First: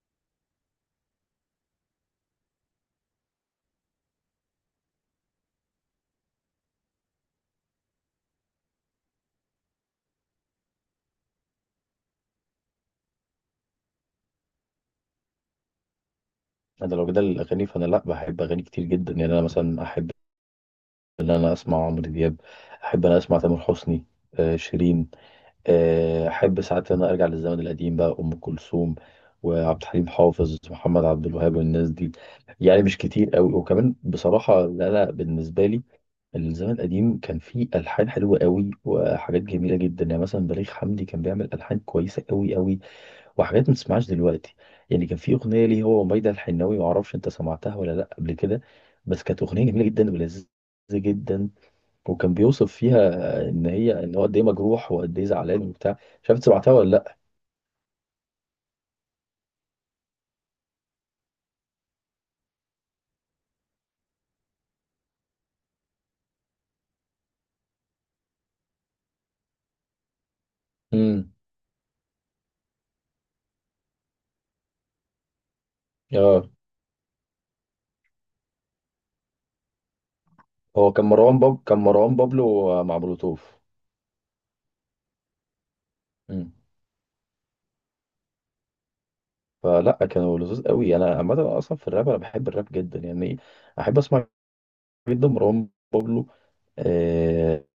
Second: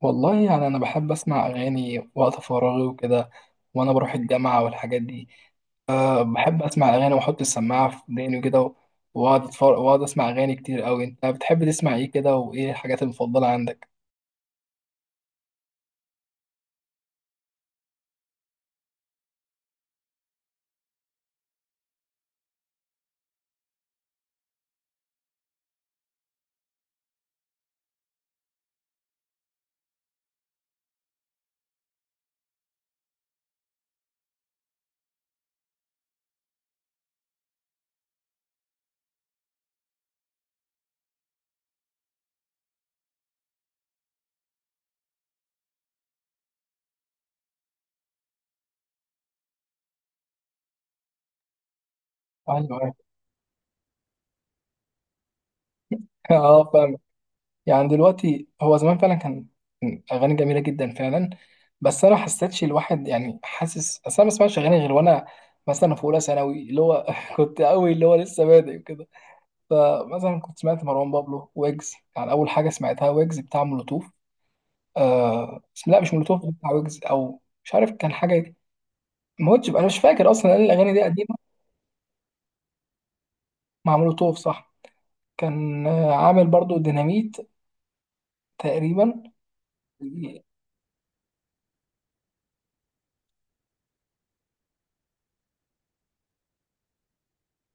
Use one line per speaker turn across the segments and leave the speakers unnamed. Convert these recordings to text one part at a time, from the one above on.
والله يعني أنا بحب أسمع أغاني وقت فراغي وكده، وأنا بروح الجامعة والحاجات دي. بحب أسمع أغاني وأحط السماعة في وداني وكده، وأقعد أتفرج وأقعد أسمع أغاني كتير أوي. أنت بتحب تسمع إيه كده وإيه الحاجات المفضلة عندك؟
انا لو جدال الاغاني فانا لا بحب اغاني كتير جدا، يعني انا مثلا احب ان انا اسمع عمرو دياب، احب ان انا اسمع تامر حسني، آه شيرين، آه احب ساعات ان انا ارجع للزمن القديم بقى ام كلثوم وعبد الحليم حافظ محمد عبد الوهاب والناس دي. يعني مش كتير قوي، وكمان بصراحه لا بالنسبه لي الزمن القديم كان فيه الحان حلوه قوي وحاجات جميله جدا. يعني مثلا بليغ حمدي كان بيعمل الحان كويسه قوي قوي، وحاجات ما تسمعهاش دلوقتي. يعني كان في اغنيه ليه هو وميادة الحناوي، ما اعرفش انت سمعتها ولا لا قبل كده، بس كانت اغنيه جميله جدا ولذيذه جدا. وكان
أيوه
بيوصف فيها
أيوه.
ان هي، ان هو قد ايه مجروح وقد ايه زعلان وبتاع. مش عارف أنت
أه،
سمعتها ولا
فاهم.
لا.
يعني دلوقتي هو زمان فعلا كان أغاني جميلة جدا فعلا. بس أنا ما حسيتش الواحد، يعني حاسس، أصل أنا ما بسمعش أغاني غير وأنا مثلا في أولى ثانوي، اللي هو كنت أوي اللي هو لسه بادئ كده. فمثلا كنت سمعت مروان
امم.
بابلو ويجز، يعني اول حاجه سمعتها ويجز بتاع مولوتوف. آه بس لا، مش مولوتوف،
اه.
بتاع ويجز او مش عارف كان حاجه ما هوتش، انا مش فاكر اصلا لأن الاغاني
هو
دي
كان
قديمه.
مروان كان مروان بابلو مع مولوتوف.
مع مولوتوف صح. كان عامل
امم.
برضو ديناميت تقريبا.
فلا كانوا لذوذ قوي. انا عامه اصلا في الراب انا بحب الراب جدا يعني، احب اسمع جدا مروان بابلو. آه...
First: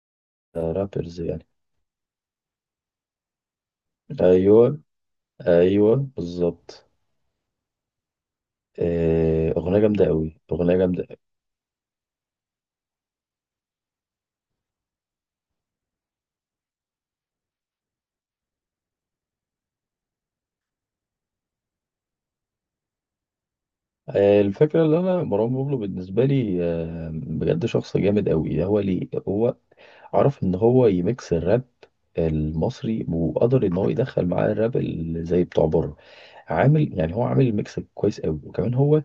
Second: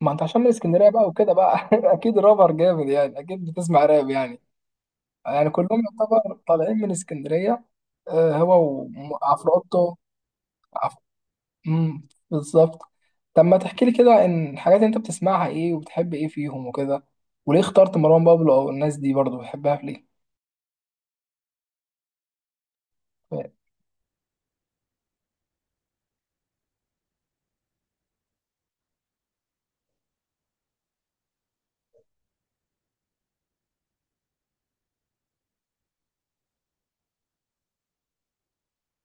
ما انت عشان من
آه،
اسكندريه بقى
رابرز
وكده
يعني.
بقى، اكيد رابر جامد، يعني اكيد بتسمع راب يعني.
ايوه
يعني كلهم
ايوه
يعتبر طالعين
بالظبط.
من اسكندريه. آه، هو
آه، أغنية
وعفروتو.
جامدة أوي أغنية جامدة.
بالظبط. طب ما تحكي لي كده ان الحاجات اللي انت بتسمعها ايه وبتحب ايه فيهم وكده، وليه اخترت مروان بابلو او الناس دي برضو بتحبها في ليه.
آه، الفكرة اللي أنا مروان بابلو بالنسبة لي آه، بجد شخص جامد أوي. هو ليه هو عرف إن هو يميكس الراب المصري، وقدر إن هو يدخل معاه الراب اللي زي بتوع بره. عامل يعني، هو عامل ميكس كويس أوي. وكمان هو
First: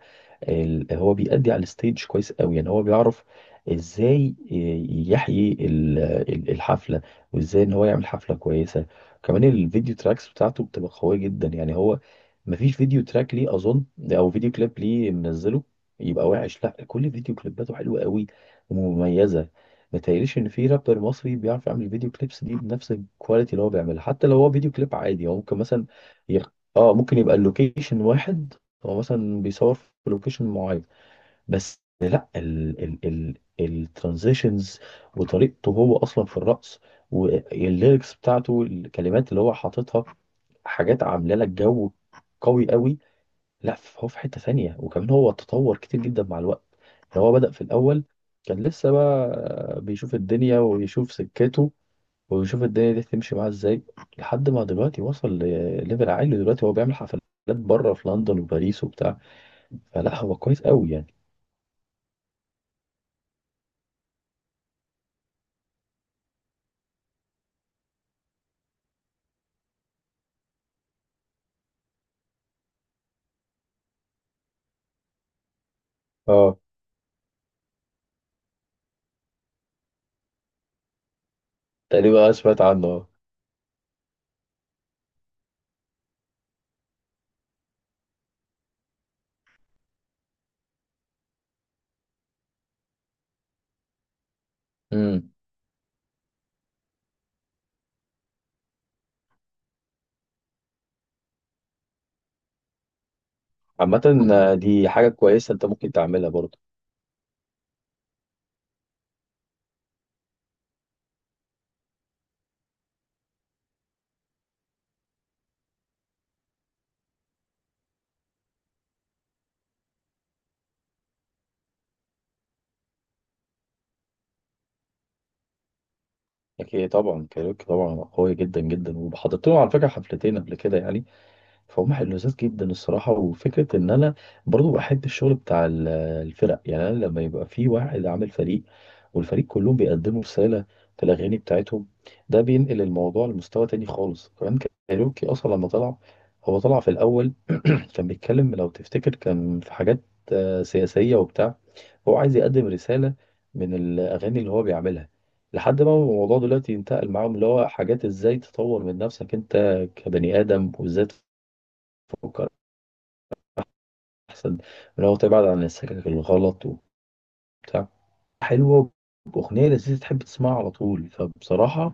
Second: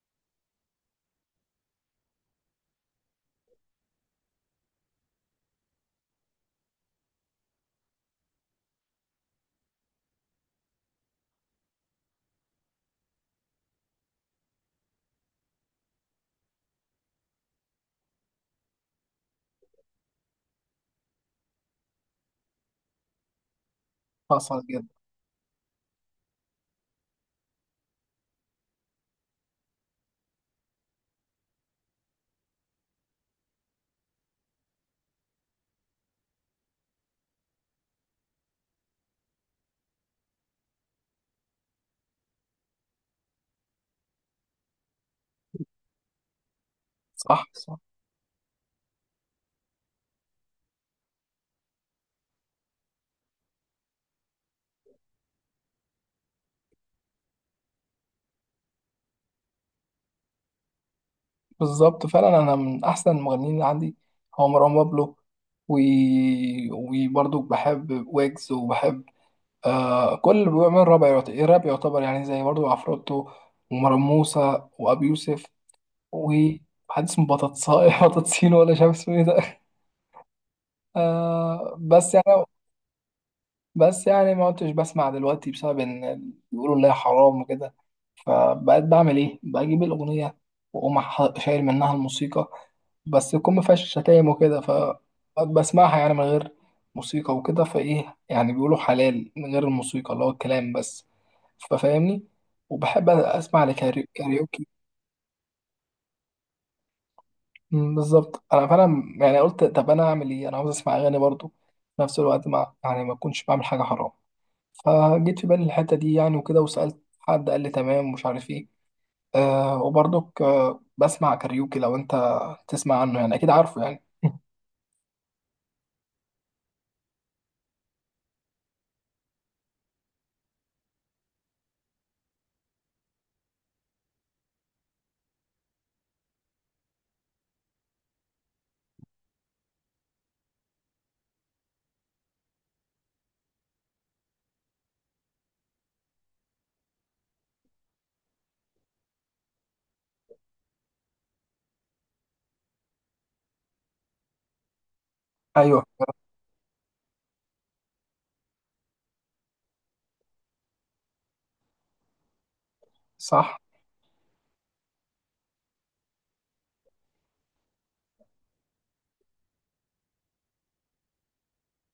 هو بيأدي على الستيج كويس قوي. يعني هو بيعرف ازاي يحيي الحفلة، وازاي ان هو يعمل حفلة كويسة. كمان الفيديو تراكس بتاعته بتبقى قوية جدا. يعني هو مفيش فيديو تراك ليه اظن، او فيديو كليب ليه منزله يبقى وحش. لا، كل فيديو كليباته حلوة قوي ومميزة. متهيأليش ان في رابر مصري بيعرف يعمل فيديو كليبس دي بنفس الكواليتي اللي هو بيعملها. حتى لو هو
حصل
فيديو
جدا.
كليب عادي، هو ممكن مثلا يخ... اه، ممكن يبقى اللوكيشن واحد، هو مثلا بيصور في لوكيشن معين بس ال ال ال الترانزيشنز وطريقته هو اصلا في الرقص، والليركس بتاعته الكلمات اللي هو حاططها، حاجات عامله لك جو قوي قوي. لا هو في حته ثانيه، وكمان هو تطور كتير جدا مع الوقت. يعني هو
صح
بدأ في
صح.
الاول كان لسه بقى بيشوف الدنيا ويشوف سكته، ويشوف الدنيا دي تمشي معاه ازاي، لحد ما دلوقتي وصل لليفل عالي. دلوقتي هو بيعمل حفلات بره في لندن وباريس وبتاع. فلا هو كويس قوي يعني.
بالظبط فعلا، انا من احسن المغنيين اللي عندي هو مروان بابلو و... وبرضو بحب ويجز، وبحب كل اللي بيعمل راب، الراب يعتبر، يعني زي برضو عفروتو ومروان موسى وابي يوسف،
اه
وحد اسمه بطاطساي بطاطسين، ولا مش عارف اسمه ايه ده. آه بس
تقريبا أنا
يعني،
سمعت عنه اه.
بس يعني ما كنتش بسمع دلوقتي بسبب ان بيقولوا اللي هي حرام وكده. فبقيت بعمل ايه، بجيب الاغنيه واقوم شايل منها الموسيقى، بس يكون ما فيهاش شتايم وكده.
امم.
فبسمعها يعني من غير موسيقى وكده، فايه يعني بيقولوا حلال من غير الموسيقى، اللي هو الكلام بس، ففاهمني. وبحب اسمع
عامة آه،
كاريوكي.
دي حاجة كويسة انت ممكن تعملها برضه.
بالظبط، انا فعلا يعني قلت طب انا اعمل ايه، انا عاوز اسمع اغاني برضو في نفس الوقت، ما يعني ما اكونش بعمل حاجه حرام. فجيت في بالي الحتة دي يعني وكده، وسألت حد قال لي تمام ومش عارف ايه. وبرضك بسمع كاريوكي، لو انت تسمع عنه يعني اكيد عارفه يعني.
اكيد طبعا كايروكي طبعا قوي جدا جدا. وحضرت لهم على فكرة حفلتين قبل كده يعني، فهم حلوزات جدا الصراحة. وفكرة ان انا برضه بحب الشغل بتاع الفرق. يعني انا لما يبقى في واحد عامل فريق، والفريق كلهم بيقدموا رسالة في الاغاني بتاعتهم، ده بينقل الموضوع لمستوى تاني خالص. كمان كايروكي اصلا لما طلع، هو طلع في الاول كان بيتكلم لو تفتكر، كان في حاجات آه، سياسية وبتاع. هو عايز يقدم رسالة من الأغاني اللي هو بيعملها. لحد
ايوه
ما الموضوع دلوقتي ينتقل معاهم اللي هو حاجات ازاي تطور من نفسك انت كبني آدم، وازاي تفكر
صح.
أحسن، من هو تبعد عن السكك الغلط وبتاع. حلوة، وأغنية لذيذة تحب تسمعها على طول. فبصراحة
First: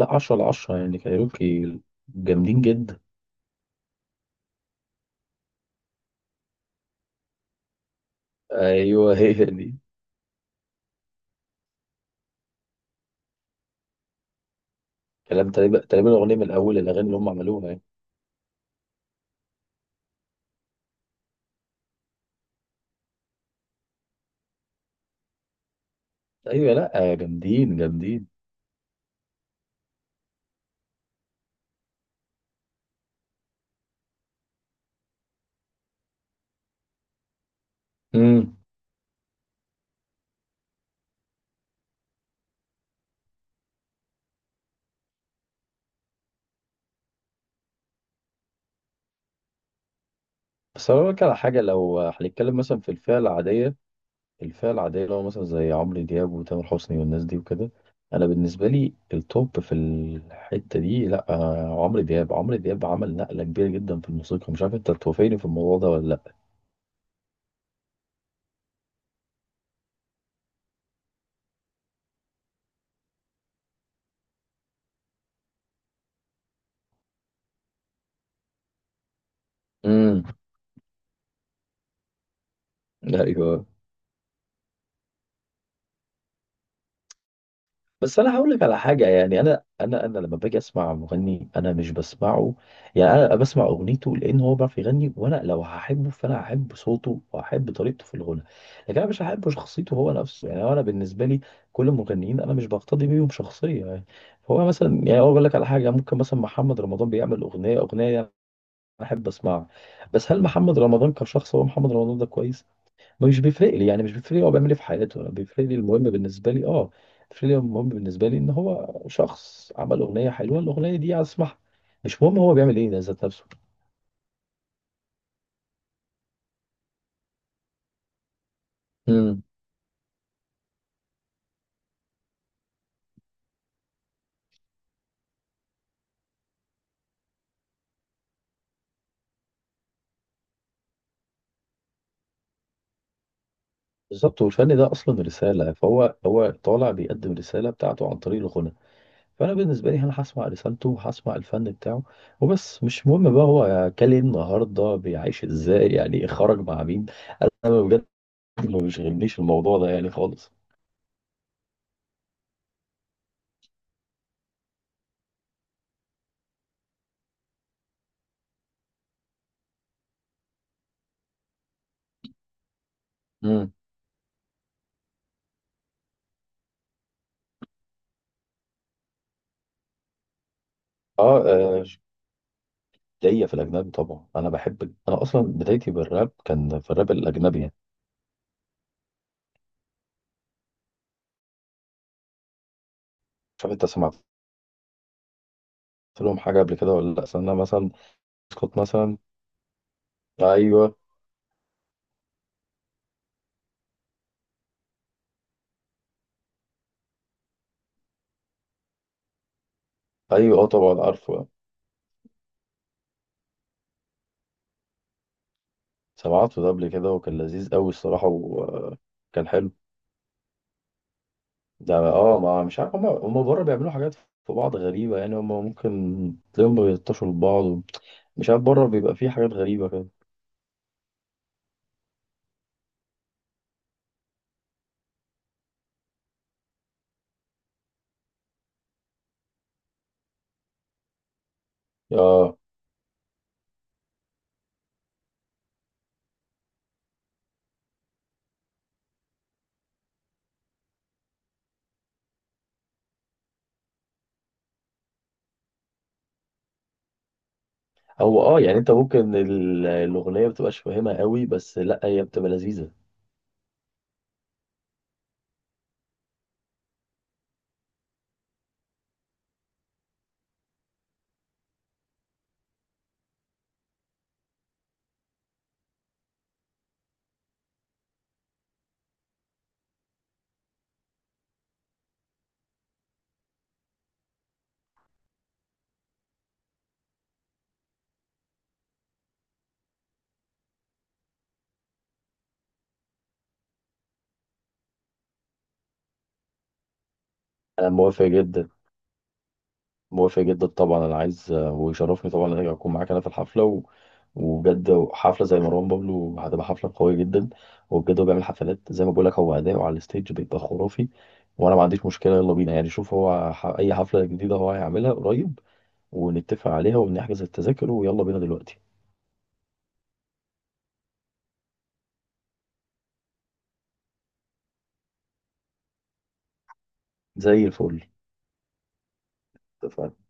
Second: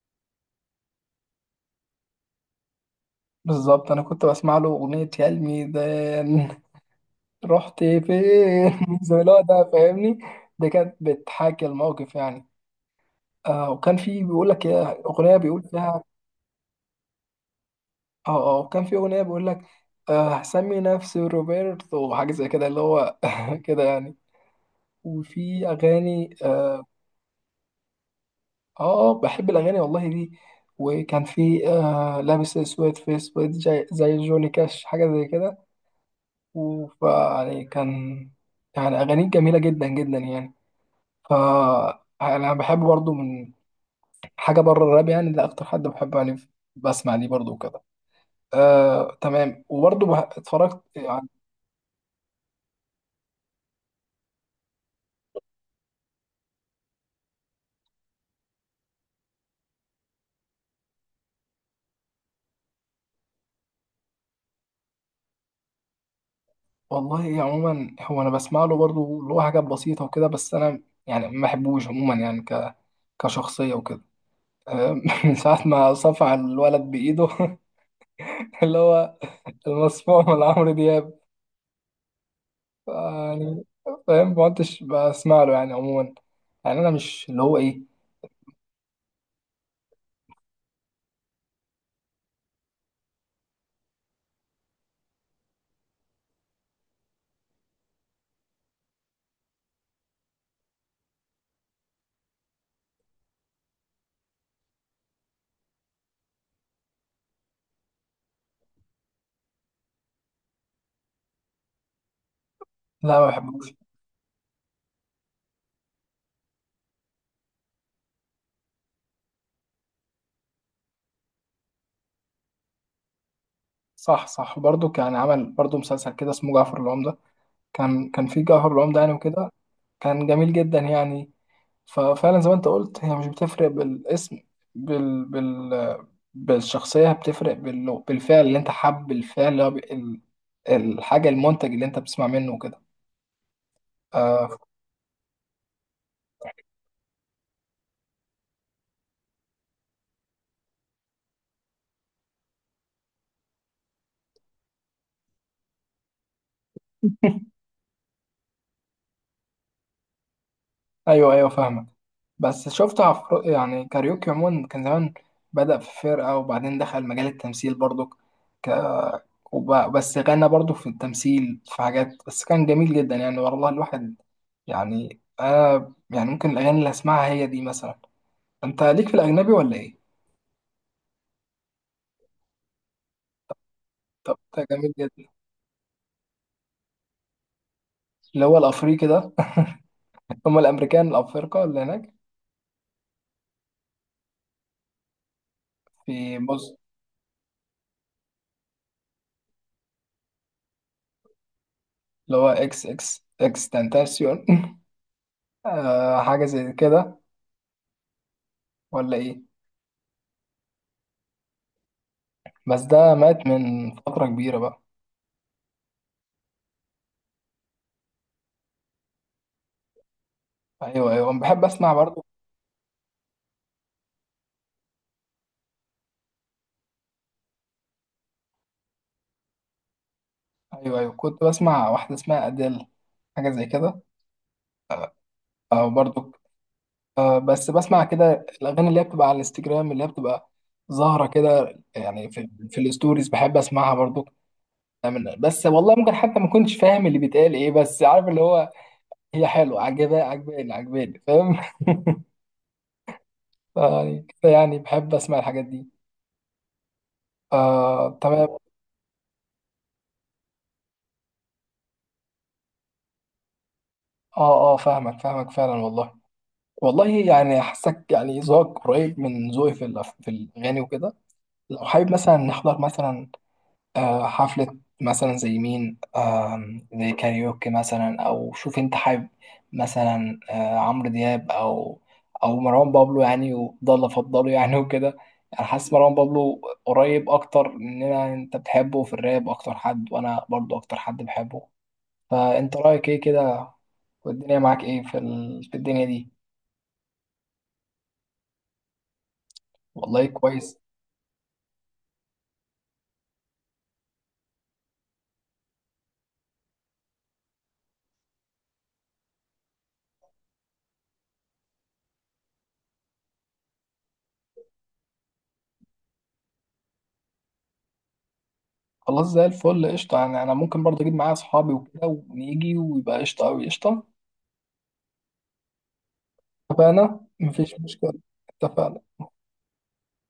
لا، 10 على 10 يعني كايروكي جامدين جدا.
بالظبط انا كنت بسمع له اغنية يا الميدان رحت فين، زي
أيوه
اللي
هي
هو ده،
دي.
فاهمني. دي كانت بتحاكي الموقف يعني. وكان في بيقول لك يا اغنية،
كلام
بيقول
تقريبا،
فيها
تقريبا الأغنية من أول الأغاني اللي هم عملوها يعني.
اه اه. وكان في اغنية بيقول لك هسمي نفسي روبرتو وحاجة زي كده، اللي هو كده يعني. وفي اغاني.
ايوه لا آه، جامدين جامدين.
اه بحب الاغاني والله دي. وكان في لابس اسود في اسود، زي جوني كاش حاجه زي كده، يعني كان،
امم.
يعني اغانيه جميله جدا جدا يعني. ف انا بحب برضو من حاجه بره الراب، يعني ده اكتر حد بحبه يعني، بسمع ليه برضو وكده. آه تمام. وبرضو اتفرجت
بس انا بقولك
يعني،
على حاجه، لو هنتكلم مثلا في الفئه العاديه، الفئه العاديه اللي هو مثلا زي عمرو دياب وتامر حسني والناس دي وكده، انا بالنسبه لي التوب في الحته دي لا آه، عمرو دياب. عمرو دياب عمل نقله كبيره جدا في الموسيقى، مش عارف انت توافقني في الموضوع ده ولا لا.
والله عموما هو انا بسمع له برضو اللي هو حاجات بسيطه وكده، بس انا يعني ما بحبوش عموما يعني، كشخصيه وكده. من ساعة ما صفع الولد بإيده، اللي هو المصفوع
امم.
من عمرو دياب. يعني
ايوه.
فاهم، ما كنتش بسمع له يعني عموما. يعني أنا مش اللي هو إيه،
بس انا هقول لك على حاجه يعني، انا انا لما باجي اسمع مغني انا مش بسمعه، يعني انا بسمع اغنيته لان هو بيعرف يغني. وانا لو هحبه فانا هحب صوته وهحب طريقته في الغنى، لكن انا مش هحب شخصيته هو نفسه. يعني انا بالنسبه لي كل المغنيين انا مش بقتدي بيهم شخصيه يعني. هو مثلا، يعني اقول لك على حاجه، يعني ممكن مثلا محمد رمضان بيعمل اغنيه، اغنيه انا احب اسمعها، بس هل محمد رمضان كشخص، هو محمد رمضان ده كويس؟
لا ما
مش
بحبوش.
بيفرق لي. يعني مش بيفرق لي هو بيعمل ايه في حياته. انا بيفرق لي المهم بالنسبه لي اه، بيفرق لي المهم بالنسبه لي ان هو شخص عمل اغنيه حلوه الاغنيه دي اسمعها. مش مهم هو بيعمل ايه ده ذات نفسه.
صح صح. برضه كان عمل برضه مسلسل كده اسمه جعفر العمدة، كان كان في جعفر العمدة يعني
امم
وكده، كان جميل جدا يعني. ففعلا زي ما أنت قلت، هي مش بتفرق بالاسم، بال بال بالشخصية، بتفرق بالفعل، اللي أنت حب الفعل اللي هو الحاجة، المنتج اللي أنت بتسمع منه وكده.
بالظبط.
آه.
والفن ده اصلا رساله، فهو هو طالع بيقدم رساله بتاعته عن طريق الغنى. فانا بالنسبه لي انا هسمع رسالته وهسمع الفن بتاعه وبس. مش مهم بقى هو كان إيه النهارده، بيعيش ازاي، يعني إيه، خرج مع مين. انا بجد ما بيشغلنيش الموضوع ده يعني خالص.
ايوه ايوه فاهمك. بس شفت يعني كاريوكي عموما كان زمان بدأ في فرقة، وبعدين دخل مجال التمثيل برضو. ك... بس غنى برضو في التمثيل في حاجات، بس كان جميل جدا يعني والله
امم.
الواحد. يعني انا يعني ممكن الاغاني اللي اسمعها هي دي مثلا. انت ليك في الاجنبي ولا ايه؟
اه آه، ليا في الأجنبي طبعا
طب
أنا
ده جميل
بحب. أنا
جدا.
أصلا بدايتي بالراب كان في الراب الأجنبي يعني.
اللي هو الافريقي ده، هم الامريكان الافارقه اللي هناك.
مش عارف أنت سمعت
في
لهم حاجة
بص،
قبل كده ولا لأ؟ أصل أنا مثلا سكوت مثلا. أيوه.
اللي هو اكس اكس اكس تنتاسيون، آه حاجه زي كده، ولا ايه؟
أيوه أه طبعا عارفه.
بس ده مات من فترة كبيرة بقى.
سمعته ده قبل كده وكان لذيذ أوي الصراحة وكان حلو.
أيوه أيوه، أنا بحب أسمع
ده
برضو.
أه ما مش عارف، هما بره بيعملوا حاجات في بعض غريبة. يعني هما ممكن تلاقيهم بيلطشوا لبعض، مش عارف بره بيبقى فيه حاجات غريبة كده.
أيوه أيوه، كنت بسمع واحدة اسمها أديل حاجة زي كده، أو برضو بس بسمع كده الأغاني اللي هي بتبقى على الانستجرام، اللي هي بتبقى ظاهرة كده يعني
أه.
في الستوريز، بحب أسمعها برضو. بس والله ممكن حتى ما كنتش فاهم اللي بيتقال إيه، بس عارف اللي هو هي حلوة، عجباني عجباني، فاهم. يعني يعني بحب أسمع الحاجات دي. آه
هو
تمام.
أه يعني أنت ممكن الأغنية مبتبقاش فاهمها أوي بس لأ هي بتبقى لذيذة.
آه آه فاهمك فاهمك فعلا والله. والله يعني حاسك يعني ذوقك قريب من ذوقي في في الأغاني وكده. لو حابب مثلا نحضر مثلا حفلة مثلا زي مين، زي كاريوكي مثلا، أو شوف أنت حابب مثلا عمرو دياب أو، أو مروان بابلو، يعني وضل أفضله يعني وكده. يعني حاسس مروان بابلو قريب أكتر مننا، أنت بتحبه في الراب أكتر حد وأنا برضو أكتر حد بحبه. فأنت رأيك إيه كده؟ والدنيا معاك إيه في في الدنيا دي.
أنا موافق جدا.
والله
موافق جدا
كويس.
طبعا. انا عايز ويشرفني طبعا ان انا اكون معاك انا في الحفله وبجد حفله زي مروان بابلو هتبقى حفله قويه جدا. وبجد هو بيعمل حفلات زي ما بقول لك. هو اداؤه على الستيج بيبقى خرافي، وانا ما عنديش مشكله. يلا بينا يعني، شوف هو اي حفله جديده هو هيعملها قريب ونتفق عليها ونحجز التذاكر، ويلا بينا دلوقتي.
خلاص زي الفل قشطة، يعني أنا ممكن برضه أجيب معايا أصحابي وكده ونيجي ويبقى قشطة أوي قشطة. اتفقنا
زي
مفيش
الفل.
مشكلة. اتفقنا.
اتفقنا.